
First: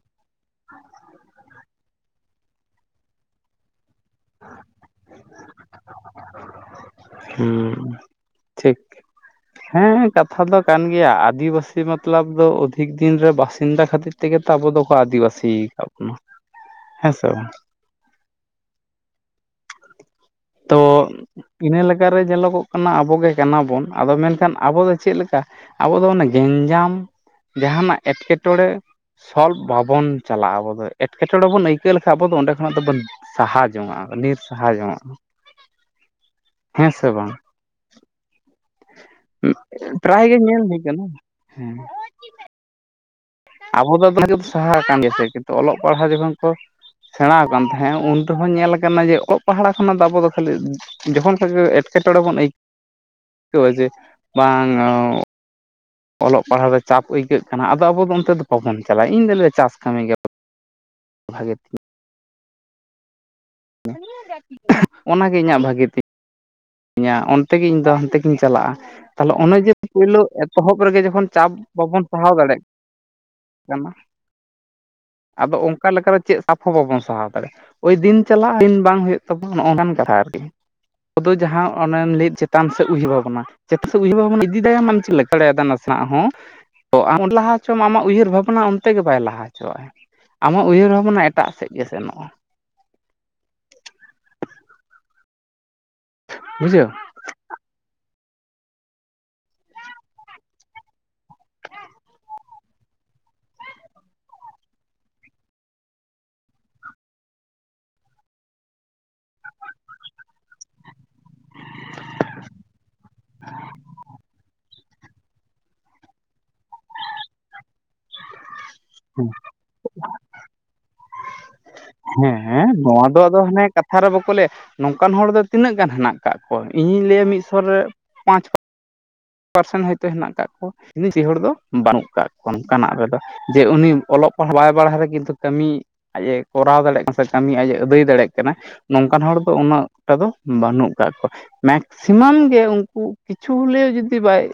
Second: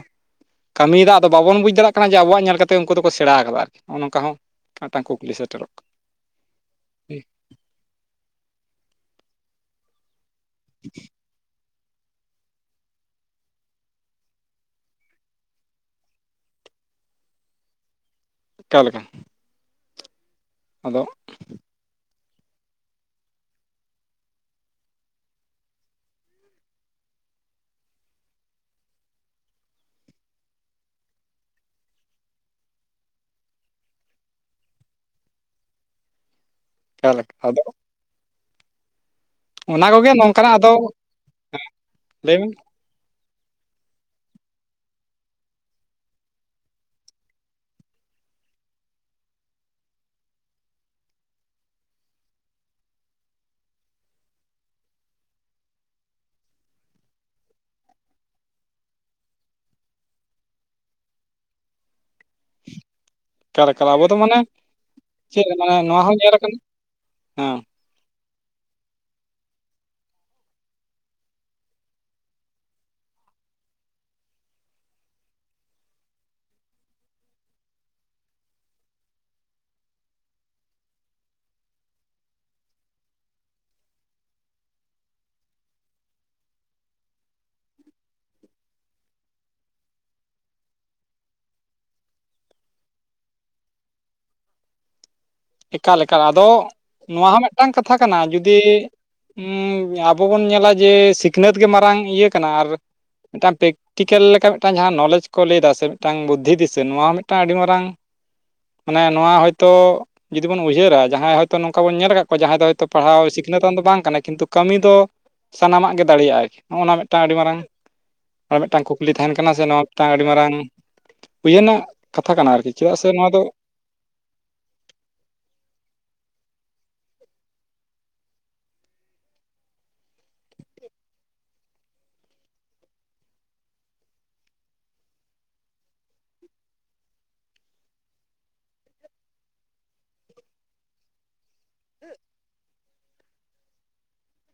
ᱠᱟᱹᱢᱤᱭ ᱮᱫᱟ ᱟᱫᱚ ᱵᱟᱵᱚᱱ ᱵᱩᱡᱽ ᱫᱟᱲᱮᱭᱟᱜ ᱠᱟᱱᱟ ᱡᱮ ᱟᱵᱚᱣᱟᱜ ᱧᱮᱞ ᱠᱟᱛᱮ ᱩᱱᱠᱩ ᱫᱚᱠᱚ ᱥᱮᱲᱟ ᱟᱠᱟᱫᱟ ᱚᱱᱚᱝᱠᱟ ᱦᱚᱸ ᱢᱤᱫᱴᱟᱝ ᱠᱩᱠᱞᱤ ᱥᱮᱴᱮᱨᱚᱜ ᱦᱩᱸ ᱴᱷᱤᱠ ᱦᱮᱸ ᱦᱮᱸ ᱠᱟᱛᱷᱟ ᱫᱚ ᱠᱟᱱ ᱜᱮᱭᱟ ᱟᱹᱫᱤᱵᱟᱹᱥᱤᱼᱼ ᱢᱚᱛᱞᱚᱵᱽ ᱫᱚ ᱚᱫᱷᱤᱠ ᱫᱤᱱ ᱨᱮ ᱵᱟᱥᱤᱱᱫᱟ ᱠᱷᱟᱹᱛᱤᱨ ᱛᱮᱜᱮ ᱛᱚ ᱟᱵᱚ ᱫᱚᱠᱚ ᱟᱹᱫᱤᱵᱟᱹᱥᱤ ᱟᱠᱟᱫ ᱵᱚᱱᱟ ᱦᱮᱸ ᱥᱮ ᱵᱟᱝ ᱚᱠᱟ ᱞᱮᱠᱟ? ᱛᱚ ᱟᱫᱚ ᱤᱱᱟᱹ ᱞᱟᱹᱠ ᱚᱠᱟ ᱨᱮ ᱧᱮᱞᱚᱠᱚᱜ ᱠᱟᱱᱟ ᱟᱵᱚ ᱜᱮ ᱠᱟᱱᱟ ᱵᱚᱱ ᱟᱫᱚ ᱢᱮᱱ ᱠᱷᱟᱱ ᱟᱵᱚ ᱫᱚ ᱪᱮᱫ ᱞᱮᱠᱟ ᱟᱵᱚ ᱫᱚ ᱚᱱᱟ ᱜᱮᱧᱡᱟᱢ ᱡᱟᱦᱟᱸᱱᱟᱜ ᱮᱴᱠᱮᱴᱚᱬᱮ ᱥᱚᱞᱵᱷ ᱵᱟᱵᱚᱱ ᱪᱟᱞᱟᱜᱼᱟ ᱟᱵᱚ ᱫᱚ ᱮᱴᱠᱮᱴᱚᱬᱮ ᱵᱚᱱ ᱟᱹᱭᱠᱟᱹ ᱞᱮᱠᱷᱟᱡ ᱟᱵᱚ ᱫᱚ ᱚᱸᱰᱮ ᱠᱷᱚᱱᱟᱜ ᱫᱚᱵᱚᱱ ᱥᱟᱦᱟ ᱡᱚᱝᱟᱜᱼᱟ ᱱᱤᱨ ᱥᱟᱦᱟ ᱡᱚᱝᱟᱜᱼᱟ ᱦᱮᱸ ᱥᱮ [unintelligible] ᱵᱟᱝ ᱟᱫᱚᱼᱼ ᱚᱱᱟ ᱠᱚᱜᱮ ᱯᱨᱟᱭ ᱜᱮ ᱱᱚᱝᱠᱟᱱᱟᱜ ᱧᱮᱞ ᱟᱫᱚ ᱦᱩᱭ ᱠᱟᱱᱟ ᱦᱮᱸ ᱞᱟᱹᱭ ᱢᱮᱼᱼ ᱟᱵᱚ ᱦᱚᱸ ᱫᱚ ᱡᱩᱫᱤ ᱥᱟᱦᱟ ᱟᱠᱟᱱ ᱜᱮᱭᱟ ᱥᱮ ᱠᱤᱱᱛᱩ ᱚᱞᱚᱜ ᱯᱟᱲᱦᱟᱜ ᱡᱚᱠᱷᱚᱱ ᱠᱚ ᱥᱮᱬᱟᱶ ᱟᱠᱟᱱ ᱛᱟᱦᱮᱸᱫ ᱩᱱ ᱨᱮᱦᱚᱸ ᱧᱮᱞ ᱟᱠᱟᱱᱟ ᱡᱮ ᱚᱜ ᱯᱟᱲᱦᱟᱜ ᱠᱷᱚᱱᱟᱜ ᱫᱚ ᱟᱵᱚ ᱫᱚ ᱠᱷᱟᱹᱞᱤᱼᱼ ᱡᱚᱠᱷᱚᱱ ᱠᱷᱟᱡ ᱜᱮ ᱮᱴᱠᱮᱴᱚᱬᱮ ᱵᱚᱱ ᱟᱹᱭ- ᱠᱟᱹᱣᱟ [unintelligible] ᱵᱟᱝ ᱚᱞᱚᱜ ᱯᱟᱲᱦᱟᱣ ᱨᱮ ᱪᱟᱯ ᱟᱹᱭᱠᱟᱹᱜ ᱠᱟᱱᱟ ᱟᱫᱚ ᱟᱵᱚ ᱫᱚ ᱚᱱᱛᱮ ᱫᱚ ᱵᱟᱵᱚᱱ ᱪᱟᱞᱟᱜᱼᱟ ᱤᱧ ᱫᱚ ᱞᱟᱹᱭᱟ ᱪᱟᱥ ᱠᱟᱹᱢᱤ ᱜᱮᱼᱼ ᱵᱷᱟᱜᱮ [inaudible] ᱮᱠᱟ ᱞᱮᱠᱟ ᱟᱵᱚ ᱫᱚ ᱢᱟᱱᱮ ᱪᱮᱫ ᱢᱟᱱᱮ ᱱᱚᱶᱟ ᱦᱚᱸ ᱧᱮᱞ ᱟᱠᱟᱱᱟ ᱧᱟᱸ ᱚᱱᱛᱮ ᱦᱮᱸ ᱜᱮ ᱤᱧ ᱫᱚ ᱦᱟᱱᱛᱮ ᱜᱤᱧ ᱪᱟᱞᱟᱜᱼᱟ ᱛᱟᱦᱚᱞᱮ ᱚᱱᱮ ᱡᱮ ᱯᱩᱭᱞᱩ ᱮᱛᱚᱦᱚᱵ ᱨᱮᱜᱮ ᱡᱚᱠᱷᱚᱱ ᱪᱟᱯ ᱵᱟᱵᱚᱱ ᱯᱟᱲᱦᱟᱣ ᱫᱟᱲᱮᱜᱼᱼ ᱠᱟᱱᱟ ᱟᱫᱚ ᱚᱝᱠᱟ ᱞᱮᱠᱟᱨᱮ ᱪᱮᱫ ᱥᱟᱯ ᱦᱚᱸ ᱵᱟᱵᱚᱱ ᱥᱟᱦᱟᱣ ᱫᱟᱲᱮᱜᱼᱟ᱾ ᱳᱭ ᱫᱤᱱ ᱪᱟᱞᱟᱜᱼᱟ ᱫᱤᱱ ᱵᱟᱝ ᱦᱩᱭᱩᱜ ᱛᱟᱵᱚᱱᱟ ᱱᱚᱝᱠᱟᱱ ᱟᱨᱠᱤ᱾ ᱠᱚᱫᱚ ᱡᱟᱦᱟᱸ ᱚᱱᱮᱢ ᱞᱟᱹᱭᱮᱜ ᱪᱮᱛᱟᱱ ᱥᱮᱫ ᱩᱭᱦᱟᱹᱨ ᱵᱟᱵᱚᱱᱟ᱾ ᱪᱮᱛᱟᱱ ᱥᱮᱫ ᱩᱭᱦᱟᱹᱨ ᱵᱟᱵᱚᱱ ᱤᱫᱤ ᱫᱟᱭᱮᱜ ᱢᱟᱱᱮ ᱪᱮᱫ ᱞᱮᱠᱟ, ᱵᱟᱹᱧ ᱵᱩᱡ ᱫᱟᱲᱮᱭᱟ ᱱᱟᱥᱮᱱᱟᱜ ᱦᱚᱸ᱾ ᱟᱢ ᱞᱟᱦᱟ ᱦᱚᱪᱚᱢ ᱟᱢᱟᱜ ᱩᱭᱦᱟᱹᱨ ᱵᱷᱟᱵᱽᱱᱟ, ᱚᱱᱛᱮ ᱜᱮ ᱵᱟᱭ ᱞᱟᱦᱟ ᱦᱚᱪᱚᱣᱟᱜᱼᱟᱭ᱾ ᱟᱢᱟᱜ ᱩᱭᱦᱟᱹᱨ ᱵᱷᱟᱵᱚᱱᱟ ᱮᱴᱟᱜ ᱥᱮᱫ ᱜᱮ ᱥᱮᱱᱚᱜᱼᱟ᱾ ᱮᱠᱟᱞ-ᱮᱠᱟᱞ ᱟᱫᱚ ᱵᱩᱡᱷᱟᱹᱣ ᱱᱚᱶᱟ ᱦᱚᱸ ᱢᱤᱫᱴᱟᱝ ᱠᱟᱛᱷᱟ ᱠᱟᱱᱟ, ᱡᱩᱫᱤ ᱩᱸ ᱟᱵᱚ ᱵᱚᱱ ᱧᱮᱞᱟ ᱡᱮ, ᱥᱤᱠᱱᱟᱹᱛ ᱜᱮ ᱢᱟᱨᱟᱝ ᱤᱭᱟᱹ ᱠᱟᱱᱟ ᱟᱨ ᱢᱤᱫᱴᱟᱝ ᱯᱮᱠ ᱴᱤᱠᱟᱞ ᱞᱮᱠᱟ ᱢᱤᱫᱴᱟᱝ ᱡᱟᱦᱟᱸ ᱱᱳᱞᱮᱡᱽ ᱠᱚ ᱞᱟᱹᱭᱫᱟ, ᱥᱮ ᱢᱤᱫᱴᱟᱝ ᱵᱩᱫᱽᱫᱷᱤ ᱫᱤᱥᱟᱹ ᱱᱚᱶᱟ ᱦᱚᱸ ᱢᱤᱫᱴᱟᱝ ᱟᱹᱰᱤ ᱢᱟᱨᱟᱝ ᱢᱟᱱᱮ ᱱᱚᱶᱟ ᱦᱳᱭ ᱛᱚ ᱡᱩᱫᱤ ᱵᱚᱱ ᱩᱭᱦᱟᱹᱨᱟ ᱡᱟᱦᱟᱸᱭ ᱦᱳᱭ ᱛᱚ, ᱱᱚᱝᱠᱟ ᱵᱚᱱ ᱧᱮᱞ ᱟᱠᱟᱫ ᱠᱚᱣᱟ ᱡᱟᱦᱟᱸᱭ ᱫᱚ ᱦᱳᱭ ᱛᱚ ᱯᱟᱲᱦᱟᱣ ᱥᱤᱠᱷᱱᱟᱹᱛᱟᱱ ᱫᱚ ᱵᱟᱝ ᱠᱟᱱᱟᱭ, ᱠᱤᱱᱛᱩ ᱠᱟᱹᱢᱤ ᱫᱚ ᱥᱟᱱᱟᱢᱟᱜ ᱜᱮ ᱫᱟᱲᱮᱭᱟᱜᱼᱟᱭ, ᱱᱚᱜᱼᱚᱸᱭ ᱱᱚᱶᱟ ᱢᱤᱫᱴᱟᱱ ᱟᱹᱰᱤ ᱢᱟᱨᱟᱝ, ᱢᱤᱫᱴᱟᱝ ᱠᱩᱠ ᱠᱩᱠᱞᱤ ᱛᱟᱦᱮᱱ ᱠᱟᱱᱟ, ᱥᱮ ᱱᱚᱣᱟ ᱢᱤᱫᱴᱟᱝ ᱟᱹᱰᱤ ᱢᱟᱨᱟᱝ ᱩᱭᱦᱟᱹᱨᱱᱟᱜ ᱠᱟᱛᱷᱟ ᱠᱟᱱᱟ, ᱟᱨᱠᱤ ᱦᱮᱸ ᱪᱮᱫᱟᱜ ᱱᱚᱣᱟ ᱥᱮ ᱱᱚᱶᱟ ᱫᱚ ᱟᱫᱚ ᱦᱟᱱᱮ ᱠᱟᱛᱷᱟ ᱨᱮ ᱵᱟᱠᱚ ᱞᱟᱹᱭᱟ, ᱱᱚᱝᱠᱟᱱ ᱦᱚᱲ ᱫᱚ ᱛᱤᱱᱟᱹᱜ ᱜᱟᱱ ᱦᱮᱱᱟᱜ ᱟᱠᱟᱫ ᱠᱚᱣᱟ, ᱤᱧᱤᱧ ᱞᱟᱹᱭᱟ ᱢᱤᱫ ᱥᱚᱨ ᱨᱮ ᱯᱟᱸᱪ ᱯᱟᱨᱥᱮᱱᱴ ᱦᱳᱭ ᱛᱚ ᱦᱮᱱᱟᱜ ᱠᱟᱫ ᱠᱚᱣᱟ, ᱡᱟᱹᱥᱛᱤ ᱦᱚᱲ ᱫᱚ ᱵᱟᱹᱱᱩᱜ ᱟᱠᱟᱫ ᱠᱚᱣᱟ ᱱᱚᱝᱠᱟᱱᱟᱜ ᱨᱮᱫᱚ᱾ ᱡᱮ ᱩᱱᱤ ᱚᱞᱚᱜ ᱯᱟᱲᱦᱟᱜ ᱵᱟᱭ ᱵᱟᱲᱦᱟᱭ ᱨᱮ ᱠᱤᱱᱛᱩ ᱠᱟᱹᱢᱤ ᱟᱡ ᱮ ᱠᱚᱨᱟᱣ ᱫᱟᱲᱮᱜ ᱠᱟᱱᱟ, ᱥᱮ ᱠᱟᱹᱢᱤ ᱟᱡ ᱮ ᱟᱹᱫᱟᱹᱭ ᱫᱟᱲᱮᱜ ᱠᱟᱱᱟ᱾ ᱱᱚᱝᱠᱟᱱ ᱦᱚᱲ ᱫᱚ, ᱩᱱᱟᱹᱜ ᱴᱟᱜ ᱫᱚ ᱵᱟᱹᱱᱩᱜ ᱠᱟᱜ ᱠᱚᱣᱟ᱾ ᱢᱮᱠᱥᱤᱢᱟᱢ ᱜᱮ ᱩᱝᱠᱩ ᱠᱤᱪᱷᱩ ᱵᱚᱱ ᱞᱟᱹᱭᱟ ᱡᱩᱫᱤ ᱡᱩᱫᱤ ᱵᱟᱭ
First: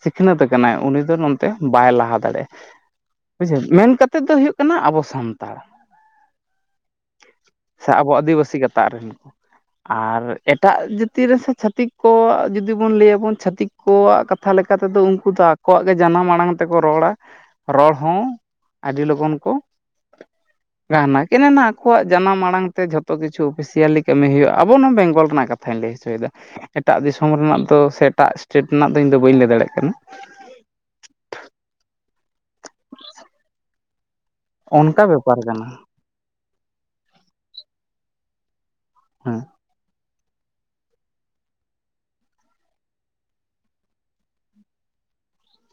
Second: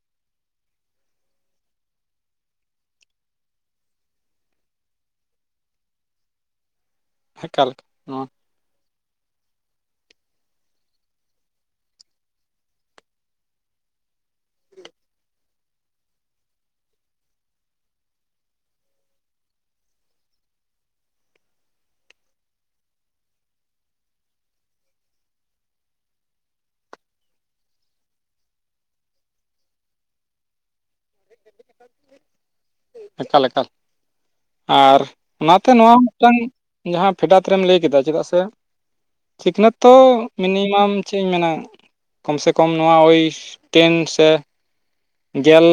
ᱥᱤᱠᱷᱱᱟᱹᱛ ᱠᱟᱱᱟᱭ, ᱩᱱᱤ ᱫᱚ ᱱᱚᱱᱛᱮ ᱵᱟᱭ ᱞᱟᱦᱟ ᱫᱟᱲᱮᱭᱟᱜᱼᱟ᱾ ᱵᱩᱡᱷᱟᱣ ᱢᱮᱱ ᱠᱟᱛᱮᱫ ᱫᱚ ᱦᱳᱭᱳᱜ ᱠᱟᱱᱟ ᱟᱵᱚ ᱥᱟᱱᱛᱟᱲ᱾ ᱮᱠᱟᱞ ᱥᱮ ᱟᱵᱚ ᱱᱚᱣᱟ ᱟᱹᱫᱤᱵᱟᱹᱥᱤ ᱜᱟᱛᱟᱜ ᱨᱮᱱ᱾ ᱟᱨ ᱮᱴᱟᱜ ᱡᱟᱹᱛᱤ ᱨᱮ ᱥᱮ ᱪᱷᱟᱹᱛᱤᱠ ᱠᱚ, ᱡᱩᱫᱤ ᱵᱚᱱ ᱞᱟᱹᱭᱟᱵᱚᱱ ᱪᱷᱟᱟᱹᱛᱤᱠ ᱟᱠᱚᱣᱟᱜ ᱠᱟᱛᱷᱟ ᱞᱮᱠᱟ ᱛᱮᱫᱚ ᱩᱱᱠᱩ ᱫᱚ ᱟᱠᱚ ᱟᱠᱚᱣᱟᱜ ᱜᱮ ᱡᱟᱱᱟᱢ ᱟᱲᱟᱝ ᱛᱮᱠᱚ ᱨᱚᱲᱟ, ᱨᱚᱲ ᱦᱚᱸ ᱟᱹᱰᱤ ᱞᱚᱜᱚᱱ ᱠᱚ [inaudible] ᱜᱟᱱᱟ ᱠᱮᱱᱮ ᱱᱟ ᱟᱠᱚᱣᱟᱜ ᱡᱟᱱᱟᱢ ᱟᱲᱟᱝ ᱛᱮ, ᱡᱷᱚᱛᱚ ᱠᱤᱪᱷᱩ ᱚᱯᱷᱤᱥᱤᱭᱟᱞᱤ ᱠᱟᱹᱢᱤ ᱦᱩᱭᱩᱜᱼᱟ, ᱟᱵᱚ ᱱᱚᱣᱟ ᱵᱮᱝᱜᱚᱞ ᱨᱮᱱᱟᱜ ᱠᱟᱛᱷᱟ᱾ ᱠᱟᱛᱷᱟᱧ ᱞᱟᱹᱭ ᱦᱚᱪᱚᱭᱮᱫᱟ, ᱮᱴᱟᱜ ᱫᱤᱥᱚᱢ ᱨᱮᱱᱟᱜ ᱫᱚ, ᱥᱮ ᱮᱴᱟᱜ ᱥᱴᱮᱴ ᱨᱮᱱᱟᱜ ᱫᱚ ᱤᱧ ᱫᱚ ᱵᱟᱹᱧ ᱞᱟᱹᱭ ᱫᱟᱲᱮᱜ ᱠᱟᱱᱟ᱾ ᱮᱠᱟᱞ-ᱮᱠᱟᱞ ᱟᱨ ᱚᱱᱠᱟ ᱵᱮᱯᱟᱨ ᱠᱟᱱᱟ ᱚᱱᱟᱛᱮ ᱱᱚᱣᱟ ᱢᱤᱫᱴᱟᱝ ᱡᱟᱦᱟᱸ ᱯᱷᱮᱰᱟᱛ ᱨᱮᱢ ᱞᱟᱹᱭ ᱠᱮᱫᱟ, ᱪᱮᱫᱟᱜ ᱥᱮ ᱦᱮᱸ ᱥᱤᱠᱷᱱᱟᱹᱛᱚ ᱢᱤᱱᱤᱢᱟᱢ ᱪᱮᱫ ᱤᱧ ᱢᱮᱱᱟ ᱠᱚᱢ ᱥᱮ ᱠᱚᱢ ᱱᱚᱣᱟ, ᱳᱭ ᱴᱮᱱ ᱥᱮ ᱜᱮᱞ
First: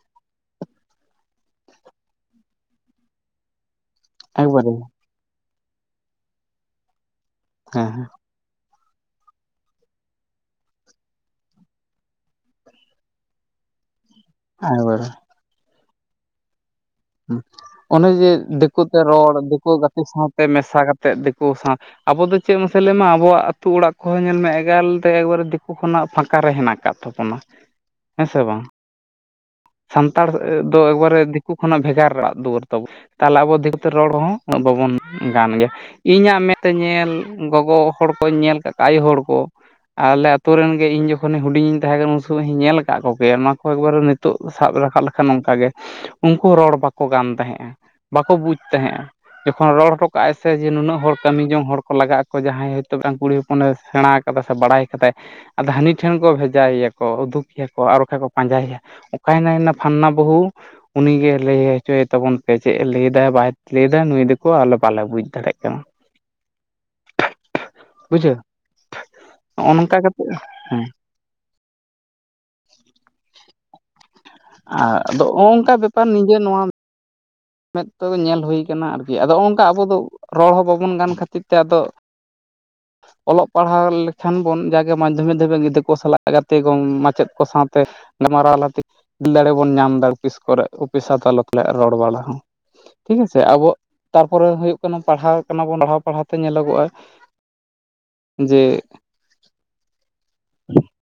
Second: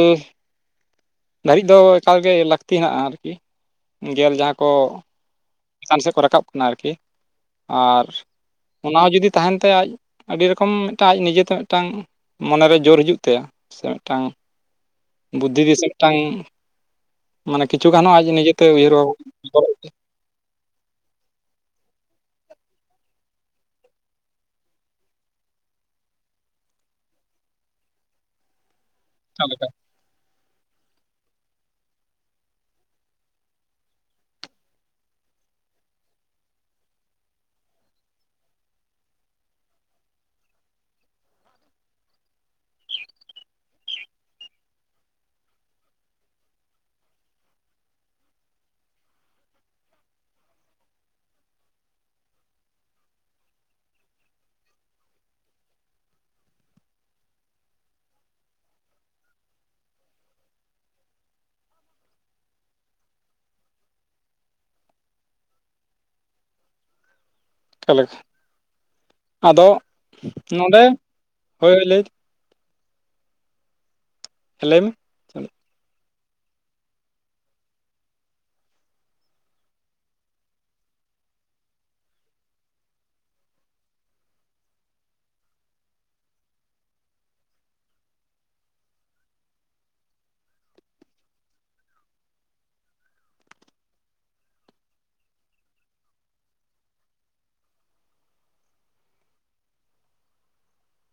ᱫᱷᱟᱹᱨᱤᱡ ᱫᱚ ᱮᱠᱟᱞᱜᱮ, ᱞᱟᱹᱠᱛᱤ ᱦᱮᱱᱟᱜᱼᱟ ᱟᱨᱠᱤ ᱜᱮᱞ ᱡᱟᱦᱟᱸ ᱠᱚ ᱮᱠᱵᱟᱨᱮ ᱪᱮᱛᱟᱱ ᱥᱮᱫ ᱠᱚ ᱨᱟᱠᱟᱵ ᱠᱟᱱᱟ ᱟᱨᱠᱤ, ᱦᱮᱸ ᱟᱨ ᱦᱮᱸ ᱚᱱᱟ ᱦᱚᱸ ᱡᱩᱫᱤ ᱛᱟᱦᱮᱱ ᱛᱟᱭᱟ ᱟᱡ ᱟᱹᱰᱤ ᱨᱚᱠᱚᱢ ᱢᱤᱫᱴᱟᱝ ᱟᱡ ᱱᱤᱡᱮᱛᱮ, ᱢᱤᱫᱴᱟᱝ ᱢᱚᱱᱮᱨᱮ ᱡᱳᱨ ᱦᱤᱡᱩᱜ ᱛᱟᱭᱟ ᱥᱮ ᱢᱤᱫᱴᱟᱝ ᱦ [unintelligible] [unintelligible] ᱵᱩᱫᱽᱫᱷᱤ ᱫᱤᱥᱟᱹ ᱢᱤᱫᱴᱟᱝ ᱢᱟᱱᱮ ᱠᱤᱪᱷᱩ ᱜᱟᱱ ᱚᱱᱮ ᱦᱚᱸ ᱟᱡ ᱡᱮ ᱱᱤᱡᱮᱛᱮ ᱫᱮᱠᱳ ᱩᱭᱦᱟᱹᱨ ᱛᱮ ᱨᱚᱲ ᱫᱮᱠᱳ ᱵᱷᱟᱵᱽᱱᱟ ᱜᱟᱛᱮ, ᱥᱟᱶᱛᱮ ᱢᱮᱥᱟ ᱠᱟᱛᱮᱜ ᱫᱮᱠᱳ ᱥᱟᱶ ᱟᱵᱚ ᱫᱚ ᱪᱮᱫ ᱢᱟᱥᱮ ᱞᱟᱹᱭ ᱢᱮ, ᱟᱵᱚᱣᱟᱜ ᱟᱹᱛᱩ ᱚᱲᱟᱜ ᱠᱚᱦᱚᱸ ᱧᱮᱞ ᱢᱮ, ᱮᱜᱮᱞ ᱛᱮ ᱮᱠᱵᱟᱨᱮ ᱫᱤᱠᱩ ᱠᱷᱱᱟᱜ ᱯᱷᱟᱸᱠᱟ ᱨᱮ ᱦᱮᱱᱟᱜ ᱠᱟᱫ ᱛᱷᱚᱯᱚᱱᱟ ᱦᱮᱸ ᱥᱮ ᱵᱟᱝ? ᱚᱠᱟ ᱞᱮᱠᱟ? ᱥᱟᱱᱛᱟᱲ ᱫᱚ ᱮᱠᱵᱟᱨᱮ ᱫᱮᱠᱩ ᱠᱷᱚᱱᱟᱜ ᱵᱷᱮᱜᱟᱨ ᱚᱲᱟᱜ ᱫᱩᱣᱟᱹᱨ ᱛᱟᱵᱚᱱ᱾ ᱛᱟᱦᱚᱞᱮ ᱟᱵᱚ ᱫᱮᱠᱳ ᱛᱮ ᱨᱚᱲ ᱦᱚᱸ, ᱩᱱᱟᱹᱜ ᱵᱟᱵᱚᱱ ᱜᱟᱱ ᱜᱮᱭᱟ᱾ ᱤᱧᱟᱹᱜ ᱢᱮᱫ ᱛᱮ ᱧᱮᱞ, ᱜᱚᱜᱚ ᱦᱚᱲ ᱠᱚᱧ ᱧᱮᱞ ᱠᱟᱜ ᱠᱚ ᱟᱭᱳ ᱦᱚᱲ ᱠᱚ ᱟᱨ ᱟᱞᱮ ᱟᱛᱩ ᱨᱮᱱ ᱜᱮ ᱤᱧ ᱡᱚᱠᱷᱚᱱ ᱦᱩᱰᱤᱧ ᱤᱧ ᱛᱟᱦᱮᱸ ᱠᱟᱱᱟ ᱩᱱ ᱥᱚᱢᱚᱭ ᱤᱧ ᱧᱮᱞ ᱟᱠᱟᱫ ᱠᱚᱜᱮᱭᱟ ᱚᱱᱟ ᱠᱚ ᱮᱠᱵᱟᱨᱮ ᱱᱤᱛᱚᱜ ᱥᱟᱵ ᱨᱟᱠᱟᱵ ᱞᱮᱠᱷᱟᱱ ᱚᱱᱠᱟ ᱜᱮ, ᱩᱝᱠᱩ ᱨᱚᱲ ᱵᱟᱠᱚ ᱜᱟᱱ ᱛᱟᱦᱮᱸᱜᱼᱟ ᱾ ᱵᱟᱠᱚ ᱵᱩᱡᱽ ᱛᱟᱦᱮᱸᱜᱼᱟ᱾ ᱡᱚᱠᱷᱚᱱ ᱨᱚᱲ ᱦᱚᱴᱚ ᱠᱟᱜᱼᱟᱭ ᱥᱮ ᱡᱮ ᱱᱩᱱᱟᱹᱜ ᱦᱚᱲ ᱠᱟᱹᱢᱤ ᱡᱚᱝ ᱦᱚᱲ ᱠᱚ ᱞᱟᱜᱟᱜ ᱟᱠᱚ ᱡᱟᱦᱟᱸᱭ ᱦᱚᱭᱛᱚ ᱠᱩᱲᱤ ᱦᱚᱯᱚᱱᱮ ᱥᱮᱬᱟ ᱠᱟᱫᱟ ᱥᱮ ᱵᱟᱲᱟᱭ ᱠᱟᱫᱟᱭ ᱟᱫᱚ ᱦᱟᱹᱱᱤ ᱴᱷᱮᱱ ᱠᱚ ᱵᱷᱮᱡᱟ ᱮᱭᱟᱠᱚ ᱩᱫᱩᱜ ᱮᱭᱟᱠᱚ ᱟᱨ ᱵᱟᱠᱷᱟᱱ ᱠᱚ ᱯᱟᱸᱡᱟᱭᱮᱭᱟ᱾ ᱚᱠᱟᱭ ᱱᱟᱭ ᱱᱟ ᱯᱷᱟᱱᱱᱟ ᱵᱟᱹᱦᱩ? ᱩᱱᱤ ᱜᱮ ᱞᱟᱹᱭ ᱦᱚᱪᱚᱭᱮ ᱛᱟᱵᱚᱱ ᱯᱮ ᱪᱮᱫ ᱮ ᱞᱟᱹᱭᱮᱫᱟ ᱵᱟᱭ ᱞᱟᱹᱭᱮᱫᱟ ᱱᱩᱭ ᱫᱚᱠᱚ ᱟᱞᱮ ᱵᱟᱞᱮ ᱵᱩᱡᱽ ᱫᱟᱲᱮᱭᱟᱜ ᱠᱟᱱᱟ᱾ ᱚᱠᱟ ᱞᱮᱠᱟ ᱵᱩᱡᱷᱟᱹᱣ ᱟᱫᱚ ᱱᱚᱜᱼᱚ ᱱᱚᱝᱠᱟ ᱠᱟᱛᱮᱜ ᱦᱮᱸ ᱱᱚᱰᱮ ᱦᱳᱭ ᱞᱟᱹᱭ ᱞᱟᱹᱭ ᱢᱮ ᱟᱨ ᱟᱫᱚ ᱚᱝᱠᱟ ᱵᱮᱯᱟᱨ ᱱᱤᱡᱮ ᱱᱚᱣᱟ ᱢᱮᱫ ᱛᱮᱜᱮ ᱧᱮᱞ ᱦᱩᱭ ᱠᱟᱱᱟ ᱟᱨᱠᱤ, ᱟᱫᱚ ᱱᱚᱝᱠᱟ ᱟᱵᱚ ᱫᱚ ᱨᱚᱲ ᱦᱚᱸ ᱵᱟᱵᱚᱱ ᱜᱟᱱ ᱠᱷᱟᱹᱛᱤᱨ ᱛᱮ ᱟᱫᱚ [inaudible] ᱚᱞᱚᱜ ᱯᱟᱲᱦᱟᱣ ᱞᱮᱠᱷᱟᱱ ᱵᱚᱱ ᱡᱟᱜᱮ ᱢᱟᱫᱽᱫᱷᱚᱢᱤᱠ ᱫᱷᱟᱹᱵᱤᱡ ᱜᱤᱫᱽᱨᱟᱹ ᱠᱚ ᱥᱟᱞᱟᱜ ᱜᱟᱛᱮ ᱠᱚ ᱢᱟᱪᱮᱫ ᱠᱚ ᱥᱟᱶᱛᱮ ᱜᱟᱞᱢᱟᱨᱟᱣ ᱛᱟᱞᱟᱛᱮ ᱫᱤᱞ ᱫᱟᱲᱮ ᱵᱚᱱ ᱧᱟᱢ ᱮᱫᱟ ᱚᱯᱷᱤᱥ ᱠᱚᱨᱮ ᱚᱯᱷᱤᱥ ᱟᱫᱟᱞᱚᱛ ᱞᱮ ᱨᱚᱲ ᱵᱟᱲᱟ ᱦᱚᱸ᱾ ᱴᱷᱤᱠ ᱟᱪᱷᱮ ᱟᱵᱚ ᱛᱟᱨᱯᱚᱨᱮ ᱦᱳᱭᱳᱜ ᱠᱟᱱᱟ ᱯᱟᱲᱦᱟᱣ ᱠᱟᱱᱟ ᱵᱚᱱ ᱯᱟᱲᱦᱟᱣ ᱯᱟᱲᱦᱟᱣ ᱛᱮ ᱧᱮᱞᱚᱜᱚᱜᱼᱟ ᱡᱮ [inaudible]